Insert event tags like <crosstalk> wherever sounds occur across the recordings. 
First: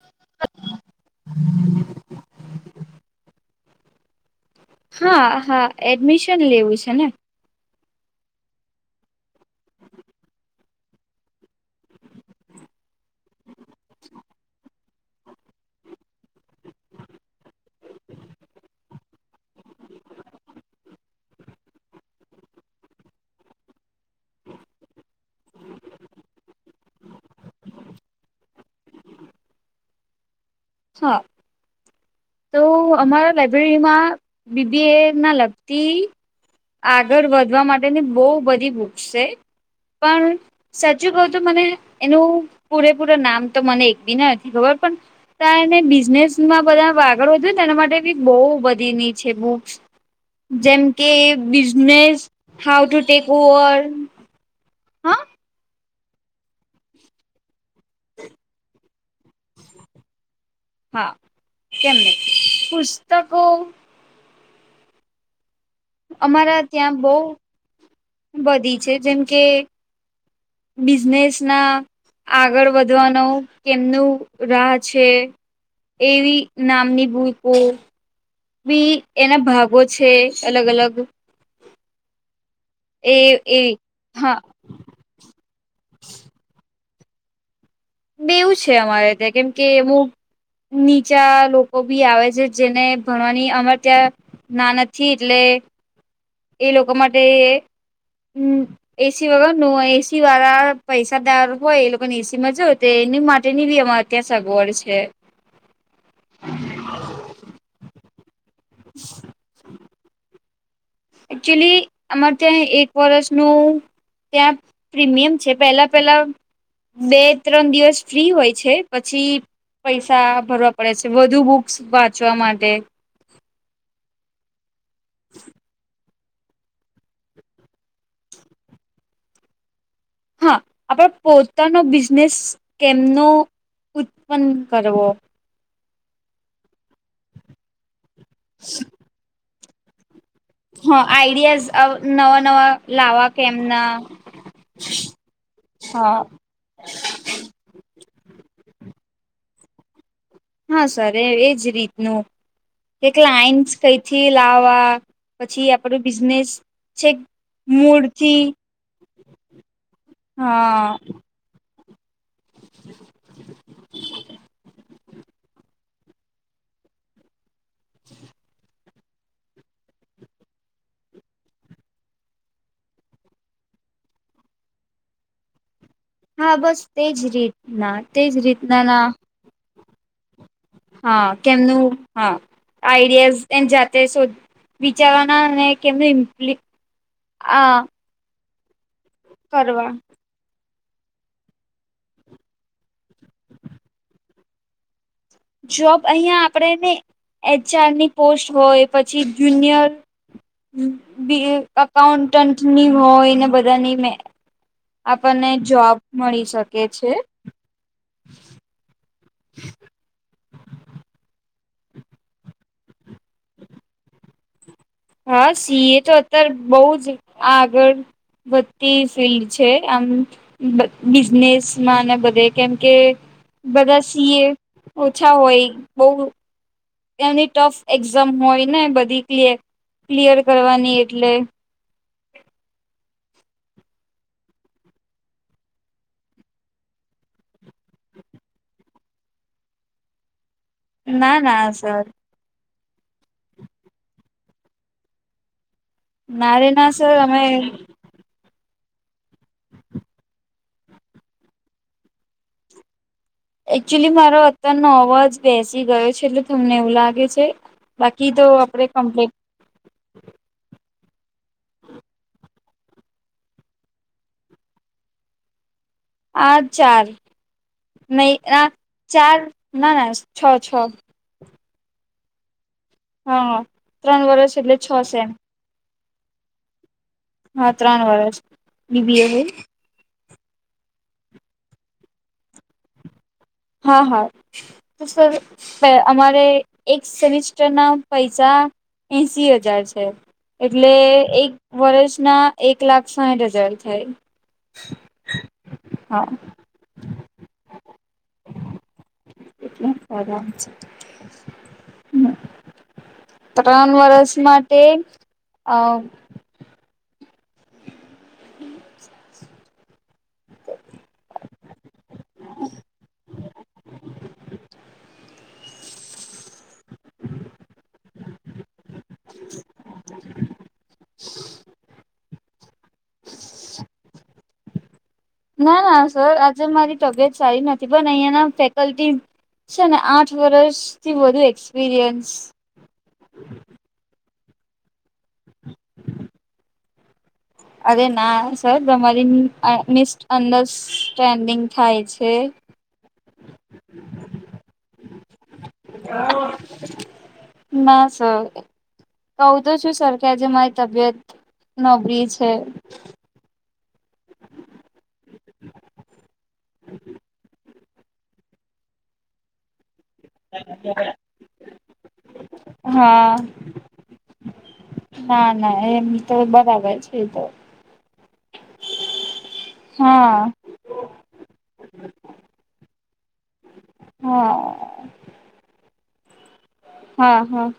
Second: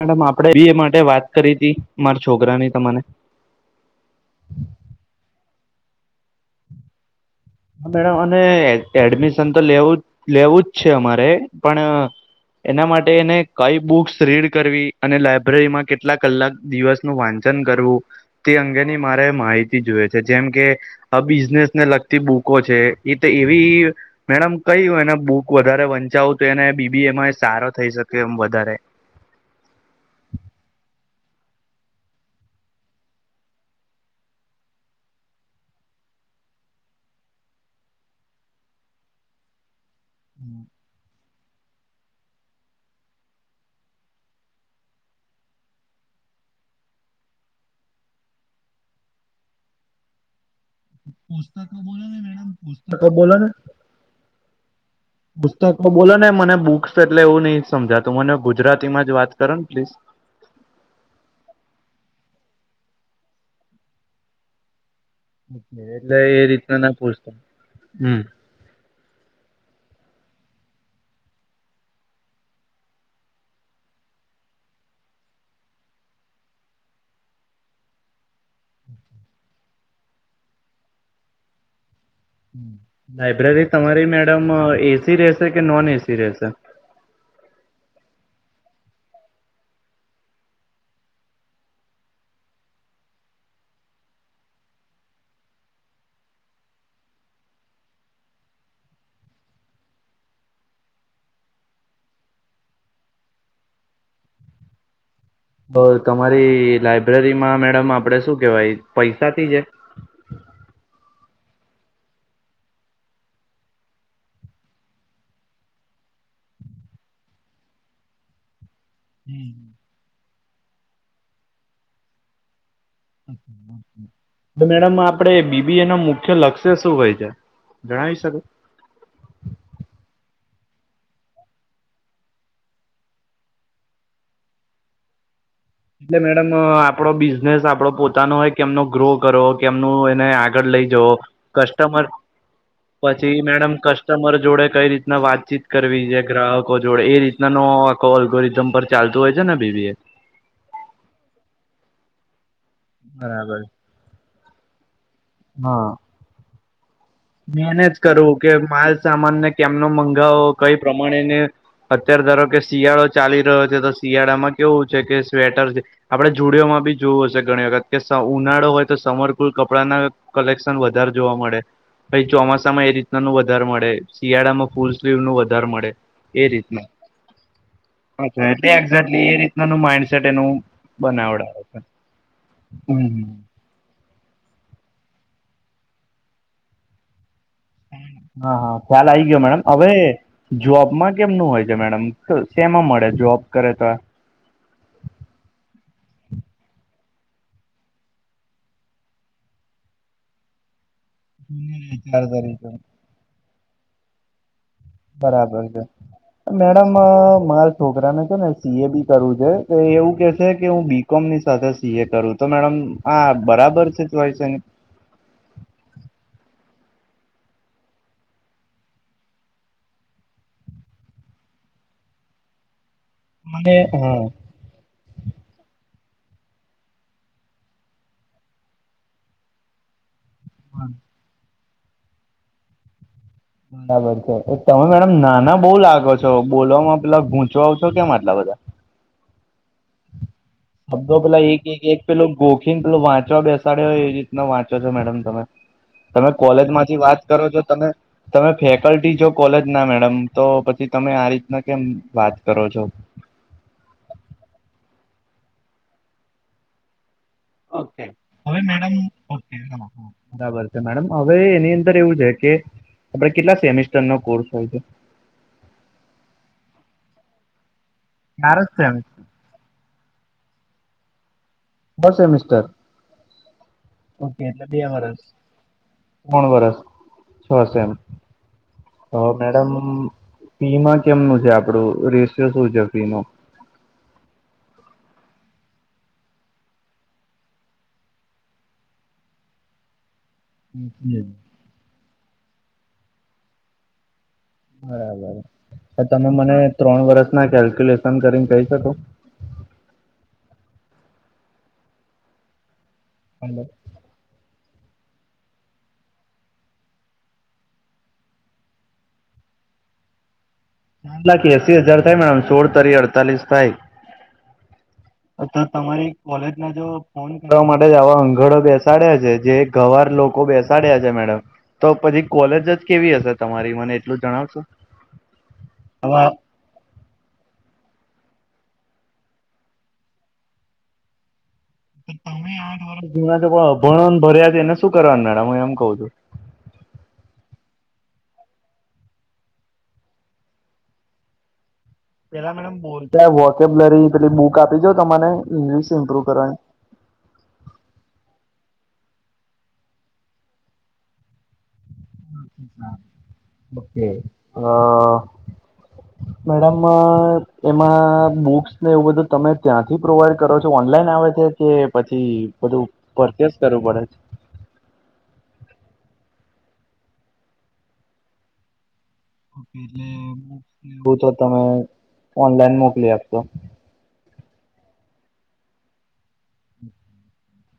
Madam આપડે બી એ માટે વાત કરી હતી મારા છોકરા ની તને હા હા એડમિશન લેવું છે ને હા મેડમ અને એડમિશન તો લેવું લેવું જ છે અમારે પણ એના માટે એને કઈ બુક્સ રીડ કરવી અને લાયબ્રેરીમાં કેટલા કલાક દિવસ નું વાંચન કરવું તે અંગેની મારે માહિતી જોવે છે જેમ કે આ બિઝનેસ ને લગ થી બુકો છે એ તો એવી મેડમ કય એને બુક વધારે વંચાવું તો એને બીબી એમાં એ સારો થઈ શકે એમ વધારે છ તો અમારા લાઈબ્રેરી માં બીબી એ ના લગતી આગળ વધવા માટેની બહુ બધી ભૂખશે પણ સાચી બ તો મને એનું પૂરેપૂર નામ તો મને એક બી ના નથી ખબર પણ ને બિઝનેસ માં બધા વાગડ એના માટે બી બહુ બધીની છે બુક્સ જેમ કે પુસ્તકો બોલો ને બિઝનેસ મેડમ હાઉ ટુ પુસ્તકો ટેક બોલો ને ઓવર હા પુસ્તકો બોલો ને મને બુક્સ એટલે એવું નહીં સમજા તું મને ગુજરાતીમાં જ વાત કરો ને પ્લીઝ હા કેમને પુસ્તકો એટલે એ અમારા રીતને ત્યાં ના બહુ પૂછતા હમ બધી છે જેમ કે બિઝનેસ ના. આગળ વધવાનો કેમનું રાહ છે. એવી નામની ભૂલકો. બી એના ભાગો છે અલગ અલગ એ એ લાયબ્રેરી તમારી હા મેડમ અ એસી રેશે કે નોન એસી રહેશે. બે એવું છે અમારે ત્યાં કેમ કે હું. નીચા લોકો ભી આવે છે જેને ભણવાની અમર ત્યાં. ના નથી એટલે. એ લોકો માટે હમ. એસી વગર નુ એસી વાળા પૈસાદાર હોય એ લોકોને એસી માં જોવ તો એની માટેની બી અ. કેસા ગોડ છે. અ તમારી લાઈબ્રેરીમાં મેડમ આપડે શું કેવાય પૈસાથી હે. એકક્ચુલી અમારે ત્યાં એક વર્ષનુ ત્યાં પ્રીમિયમ છે પહેલા પેલા બે ત્રણ દિવસ ફ્રી હોય છે. પછી પૈસા ભરવા પડે છે વધુ બુક્સ વાંચવા માટે. તો મેડમ આપડે બીબી એ નુ મુખ્ય લક્ષ્ય શું હોય છે. ઘણા હિસાે <unintelligible> હા આપણે પોતાનો બિઝનેસ કેમનો ઉત્પન્ન કરવો એટલે મેડમ આપડો બિઝનેસ આપડો પોતાનો હોય કેમનો ગ્રો કરો એમનું એને. આગળ લઈ હા જવો આઈડિયાઝ કસ્ટમર નવા નવા લાવવા પછી મેડમ કેમના કસ્ટમર જોડે કઈ રીતના વાતચીત કરવી હા છે ગ્રાહકો જોડે એ રીતના નો આખો ઓલ્ગોરિધમ પર ચાલતું હોય છે ને બીબી એ. હા સર એ એજ રીતનું એક બરાબર કલાઇટસ કઈથી લાવા. પછી હા આપણું બિઝનેસ છે. મેનેજ કરવું કે માલ સામાન ને કેમનો મંગાવો કઈ હા પ્રમાણેને અત્યારે ધારો કે શિયાળો ચાલી રહ્યો છે તો શિયાળામાં કેવું છે કે સ્વેટર આપડણે જુડીયોમાં બી જોવું હશે ઘણી વખત કે ઉનાળો હોય. તો સમરકુલ કપડા ના કલેક્શન વધારે જોવા મળે. ભાઈ ચોમાસામાં એ રીતના નું વધારે મળે શિયાળામાં ફૂલ સ્લીવ નું વધાર મળે. એ હા બસ રીતના તેજ રીતના તેજ એટલે રીતના ના એેગજેટલી એ રીતના ન માડસેટ એનું હા બનાવડાવે છે. કેમનું હા આઈડિએફ. હમ એ જાતે શોધ વિચારવાના અને કેમનું ઇમ્પ્લી આ. હા હા ખ્યાલ આઇ ગયો મેડમ હવે. કરવા જોબમાં કેમનું હોય છે મેડમ સેમાં મળે જોબ કરે તો આ જોબ અહિયાં આપણેે ને એચઆર ની પોસ્ટ હોય પછી જુનિયર બી વિચાર અકાઉન્ટન્ટ તરીકે ની હોય ને બધાની મેં. બરાબર છે મળી શકે મેડમ છે. મા છોકરાને છે ને સી એ બી કરવું છે તો એવું કે છે કે હું બીકોમ ની સાથે સી એ કરું તો મેડમ આ બરાબર છે ચોઈસ એનુ. હા સી એ તો અત્યારે બહુ જ આગળ. વધતી ફિલ્ડ છે આમ. બિ બિઝનેસમાં ને બધે કેમ કે મને બધા હા સીએ ઓછા હોય બોઉ. એની ટફ એક્ઝામ હોય ને બધી ક્લયર ક્લિયર કરવાની એટલે <inaudible> બરાબર છે તમે મેડમ નાના બઉ લાગો છો બોલવામાં પેલા ગૂંચવાવ છો કેમ આટલા બધા. <unintelligible> શબ્દો ના પેલા એક ના એક એક સર પેલો ગોખીન પેલો વાંચવા બેસાડે એ રીતના વાંચો છો મેડમ તમે તમે ના કોલેજ રે ના માંથી સર વાત અમે કરો છો તમે. તમે ફેકલ્ટી જો કોલેજ ના મેડમ તો પછી તમે આ રીતના કેમ વાત કરો છો. એકચ્યુલી મારો અત્તારનો અવાજ બેસી ગયો છે એટલે તમને એવું લાગે છે. ઓ કે બાકી તો હવે આપડે મેડમ કમ્પ્લીટ બરાબર છે મેડમ અવે એની અંદર એવું છે કે આપડે કેટલા સેમેિસ્ટરનો કોર્સ હોય છે? આ ચાર નહી ચાર જ આ સેમ ચાર ના ના છ છ છ સેમિસ્ટર? હાં ત્રણ વરસ એટલે છ સેમ તણ વરસ છ હા સમ ત્રણ વર્ષ તો બીબી એ હોય મેડમ ફીમાં કેમનું છે આપડુ? રેશિયો શું છે ફી નો? હા, હા. તો સર પે અમારે એક સેમિસ્ટસ્ટરના પૈસા એંશી અજાર છે એટલે એક વરષના એક લાખ સાઇઠ અજાર થાય. બરાબર, તો હા તમે મને ત્રણ વરસના કેલ્ક્યુલેશન કરીન કહી શકો <unintelligible> હમ હલો. ત્રન વરસ માટે અ <unintelligible> લાખ એસી હજાર થાય મેડમ સોળ તરી અડતાલીસ થાય અથ તમારી કોલેજ માં જો ફોન કરવા માટે જ આવા હંગડો બેસાડ્યા છે જે ગંવાર લોકો બેસાડ્યા છે મેડમ તો પછી કોલેજ જ કેવી હશે તમારી મને એટલું જણાવશો ના ના સર આજે મારી તબિયત સારી નથી પણ અઈયાના ફેકલ્ટીસ છે ને આઠ વરસથી વધુ એકસ તમે આઠ વરસ જૂના છો પણ અભણોન ભર્યા છે એને શું કરવાનું મેડમ ઉં એમ કઉ છું અરે ના સર તમારી આ મિસ્ટ અન્ડરસ્ટેન્ડિંગ થાય છ પેલા મેડમ બોલતા વોકેબલરી પેલી બુક આપી દઉ તમને ઈંગ્લિશ ઇમ્પ્રુવ કરવાની ના સર કઉ તો છું સર કે આજે મારી તબિયત નો બ્રિજ ઓ કે અ મેડમ એમાં બુક્સ ને એવું બધું તમે ત્યાંથી પ્રોવાઈડ કરો છો ઓનલાઈન આવે છે કે પછી બધું હા પરચેસ કરવું પડે છ ના ના એમ તો બરાબર છે એ તો હા બો ચો તમે ઓનલાઈન મોકલી આપશો. હા. હાં હાં.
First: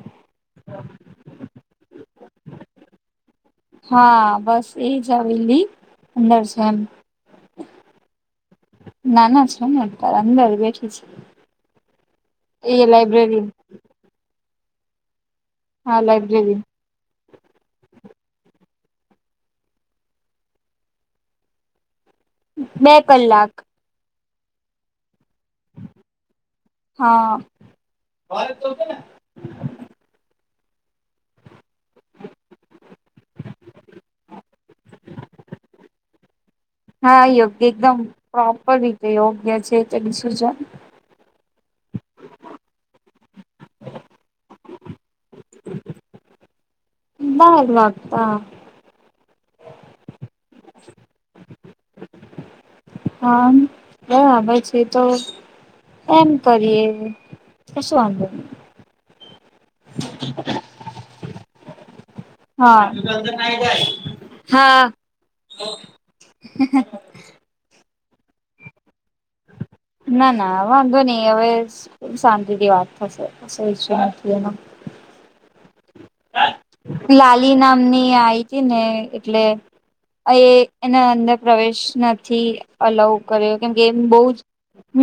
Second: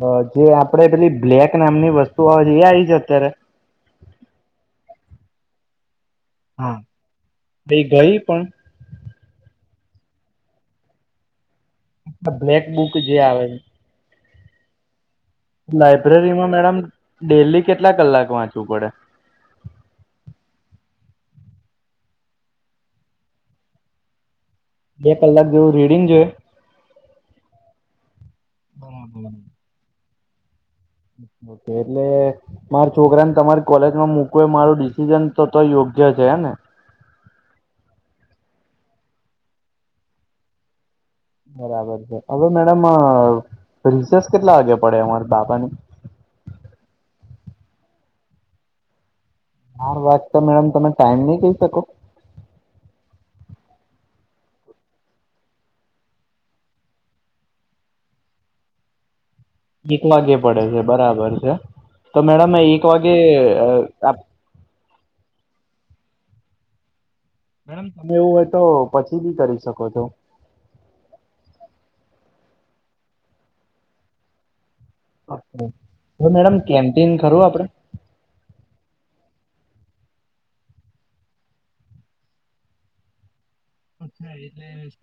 બ જે આપડે પેલી બ્લેક નામની વસ્તુ આવે છે એ આવી છ અત્યારે હા બસ એજ આવેલી અંદર હા છેમ એ ગઈ પણ ના ના છે ને અતાર અંદર બેઠી છ આ બ્લેક બુક જે આવે છ હા લાયબ્રેરીમાં લાઈબ્રેરી મેડમ ડેલી કેટલા કલાક વાંચવું પડે? બે કલાક બે કલાક જેવું રીડિંગ જોઈએ? હાં. બરાબર એટલે માર છોકરાને તમારી કોલેજમાં મુૂકવો એ મારું ડિસિઝન તો તો યોગ્ય છે હેં ને? હા યોગ્ય એકદમ પ્રોપર રીતે યોગ્ય છે <unintelligible> બરાબર છે અવે મેડમ રિસેસ કેટલા વાગે પડે અમાર બાબાની બાર વાગતા બાર વાગતા મેડમ તમે ટાઈમ નઈ કહી શકો? હા બરાબર છે તો એમ કરીએ શું વાંધો એક વાગ્યે પડે છે બરાબર છે તો મેડમ એક વાગે હા હા મેડમ તમે એવું હોય તો પછી બી કરી શકો છો ના ના ના વાંધો નહી હવે શાંતિથી વાત થશે ઈચ્છ નથી એ હવે મેડમ કેન્ટીન ખરું લલી આપડે નામની આઈ ને એટલે અ એના અંદર પ્રવેશ નથી અલાઉ કરે કેમ કે એમ બહુ જ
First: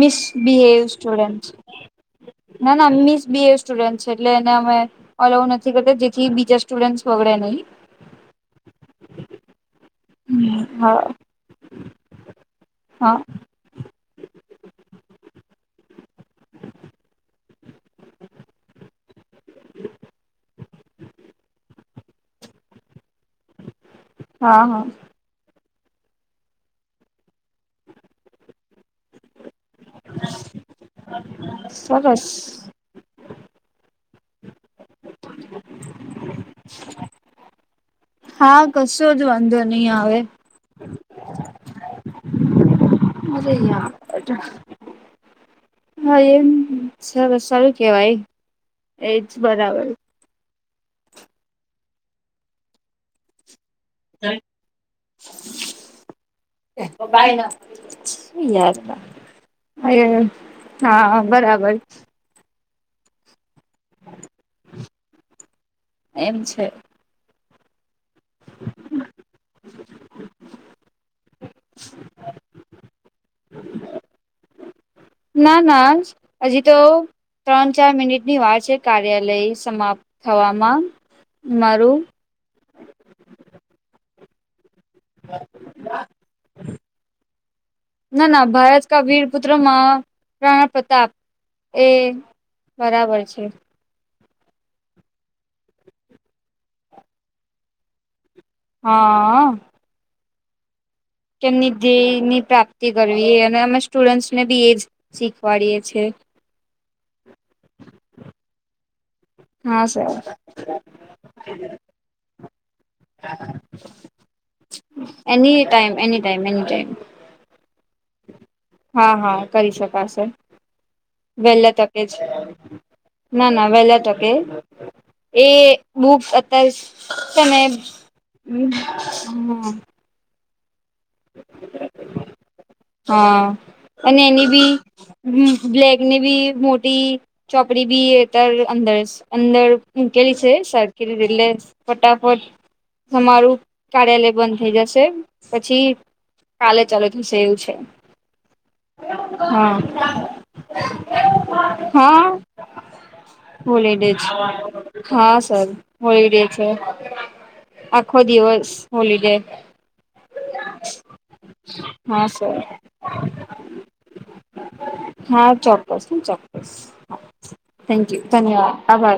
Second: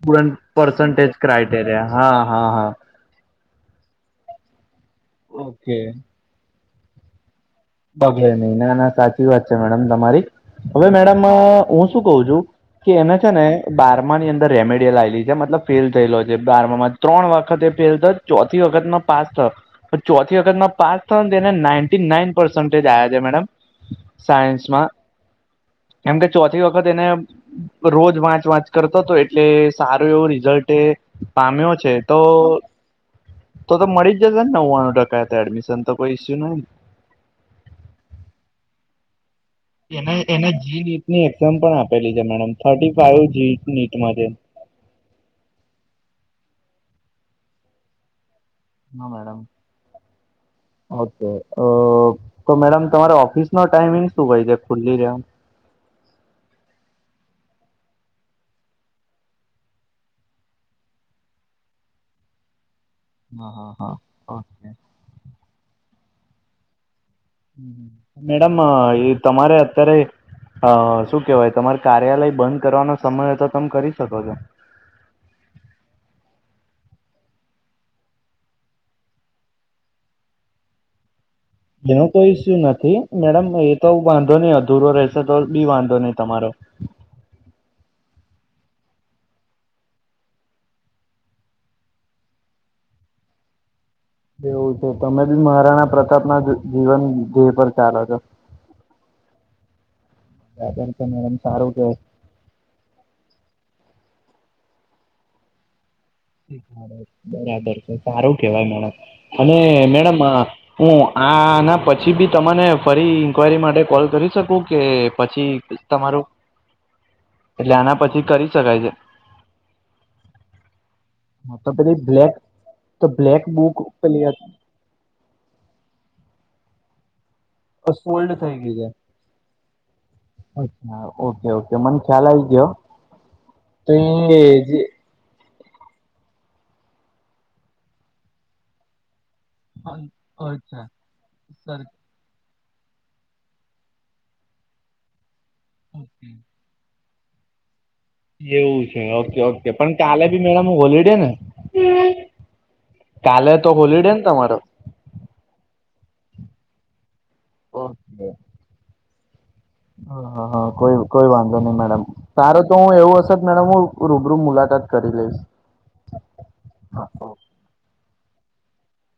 મિસ બી પર્સન્ટેજ સુડન્ટ ક્રાઈટેરિયા હા હા હા ના ના મિસ બ સ્ટુડ છે એટલે એને અમે ઓઉ નથી ઓકે કરતા જેથી બીજા સ્ટુડ વગડે નહીં બગે નહી ના ના સાચ વાત છે મેડમ તમારી હવે હા મેડમ હું શું કું છું કે હા એને છે ને બારમા ની અંદર રેમેડી લાવેલી છે મતલબ ફેલ થયેલો છે બારમામાં ત્રણ વખત એ ફેલ તો ચોથી વખતનો પાસ થયો ચોથી વખતમાં પાસ થયો તેને ના ના ડ હા સામાં હા કેમ કે ચોથી વખત એને રોજ વાંચ વાંચ કરતો હતો એટલે સારું એવું રિઝલ્ટ એ પામ્યો છે તો સરસ. તો મળી જશે ને નવ્વાણું ટકા એમિશન તોઈશ્યુ નહી હા કશો જ વાંધો નહી એ આવે. એને જી ટ ની એક્ઝામ પણ આપેલી છે મેડમ થર્ ફાઈવ અરે જી નીટમાં યાર હા એમ સર સારું કેવાય એજ મેડમ બરાબર. ઓ તો મેડમ તમારે ઓફિસ નો ટાઈમિંગ શું ભાઈ છે ખુલ્લી રહમ બ ના યાર એ હા બરાબર હા હા હા ઓકે એમ છે મેડમ એ તમારે અત્યારે અ શું કેહેવાય તમાર કાર્યાલય બંધ કરવાનો સમય તો તમે કરી શકો છો ના ના આજ તો ત્રણ ચાર મિનિટની વાર છે કાર્યાલય સમાપ્ત થવામાં મારું એનો કોઈ ઇસ્યુ નથી મેડમ એ તો વાંધો નહી અધૂરો રહેશે તો બી વાંધો નહી તમારો ના ના ભારત કા વીરપુત્ર મહારાણા પ્રતાપ એ બરાબર છે એવું છે તમે મહારાણા પ્રતાપ ના જીવન ધ્યેય પર ચાાલો છો હા હ કેમની ધ્યેય ની પ્રાપ્તિ કરવીએ અને અમે સ્ટુડન્ટ્સને બી એજ શીખવાડીએ છેીએ બરાબર છે સારું કેવાય મેડમ અને હા સર મેડમ આ હું આના પછી બી તને ફરી ઇન્ક્વાયરી માટે કોલ કરી શકું કે પછી એની ટાઈમ એની તમારું ટાઈમ એની ટાઈમ એટલે આના પછી કરી શકાય છે હા હા કરી શકાશે હા, તો વહેલા પેલી તકે જ બ્લેક તો બ્લેક ના ના બુક વેહેલા તકે પેલી એ બુબ અત્યારે સમય સોલ્ડ થઈ હમ ગઈ છે હમ અચ્છા ઓકે ઓકે મને ખ્યાલ આવી ગયો હા તો અને એ એની બી જે હ બ્લેકની ભી મોટી ચોપડી ભી એત અંદર અંદર ઉકેલી છે અચ્છા કેરી એટલે સર ફટાફટ તમારું કાર્યાલય બંધ થઈ જશે પછી ચાલે ચાલો થશે એવું છે એવું છે ઓકે ઓકે પણ હા કાલે ભી મેડમ હોલિડે ને હા કાલે તો હોલિડે ને તમારો હા સર હોલિડે છે આખો ઓકે દિવસ હોલિડે હા હા હા કોઈ કોઈ વાંધો નહી મેડમ હા માાર સર તો હું એવું હશે જ મેડમ હું રૂબરૂ મુલાકાત કરી લઈશ હા થેન્કયુ ધન્યવાદ આભા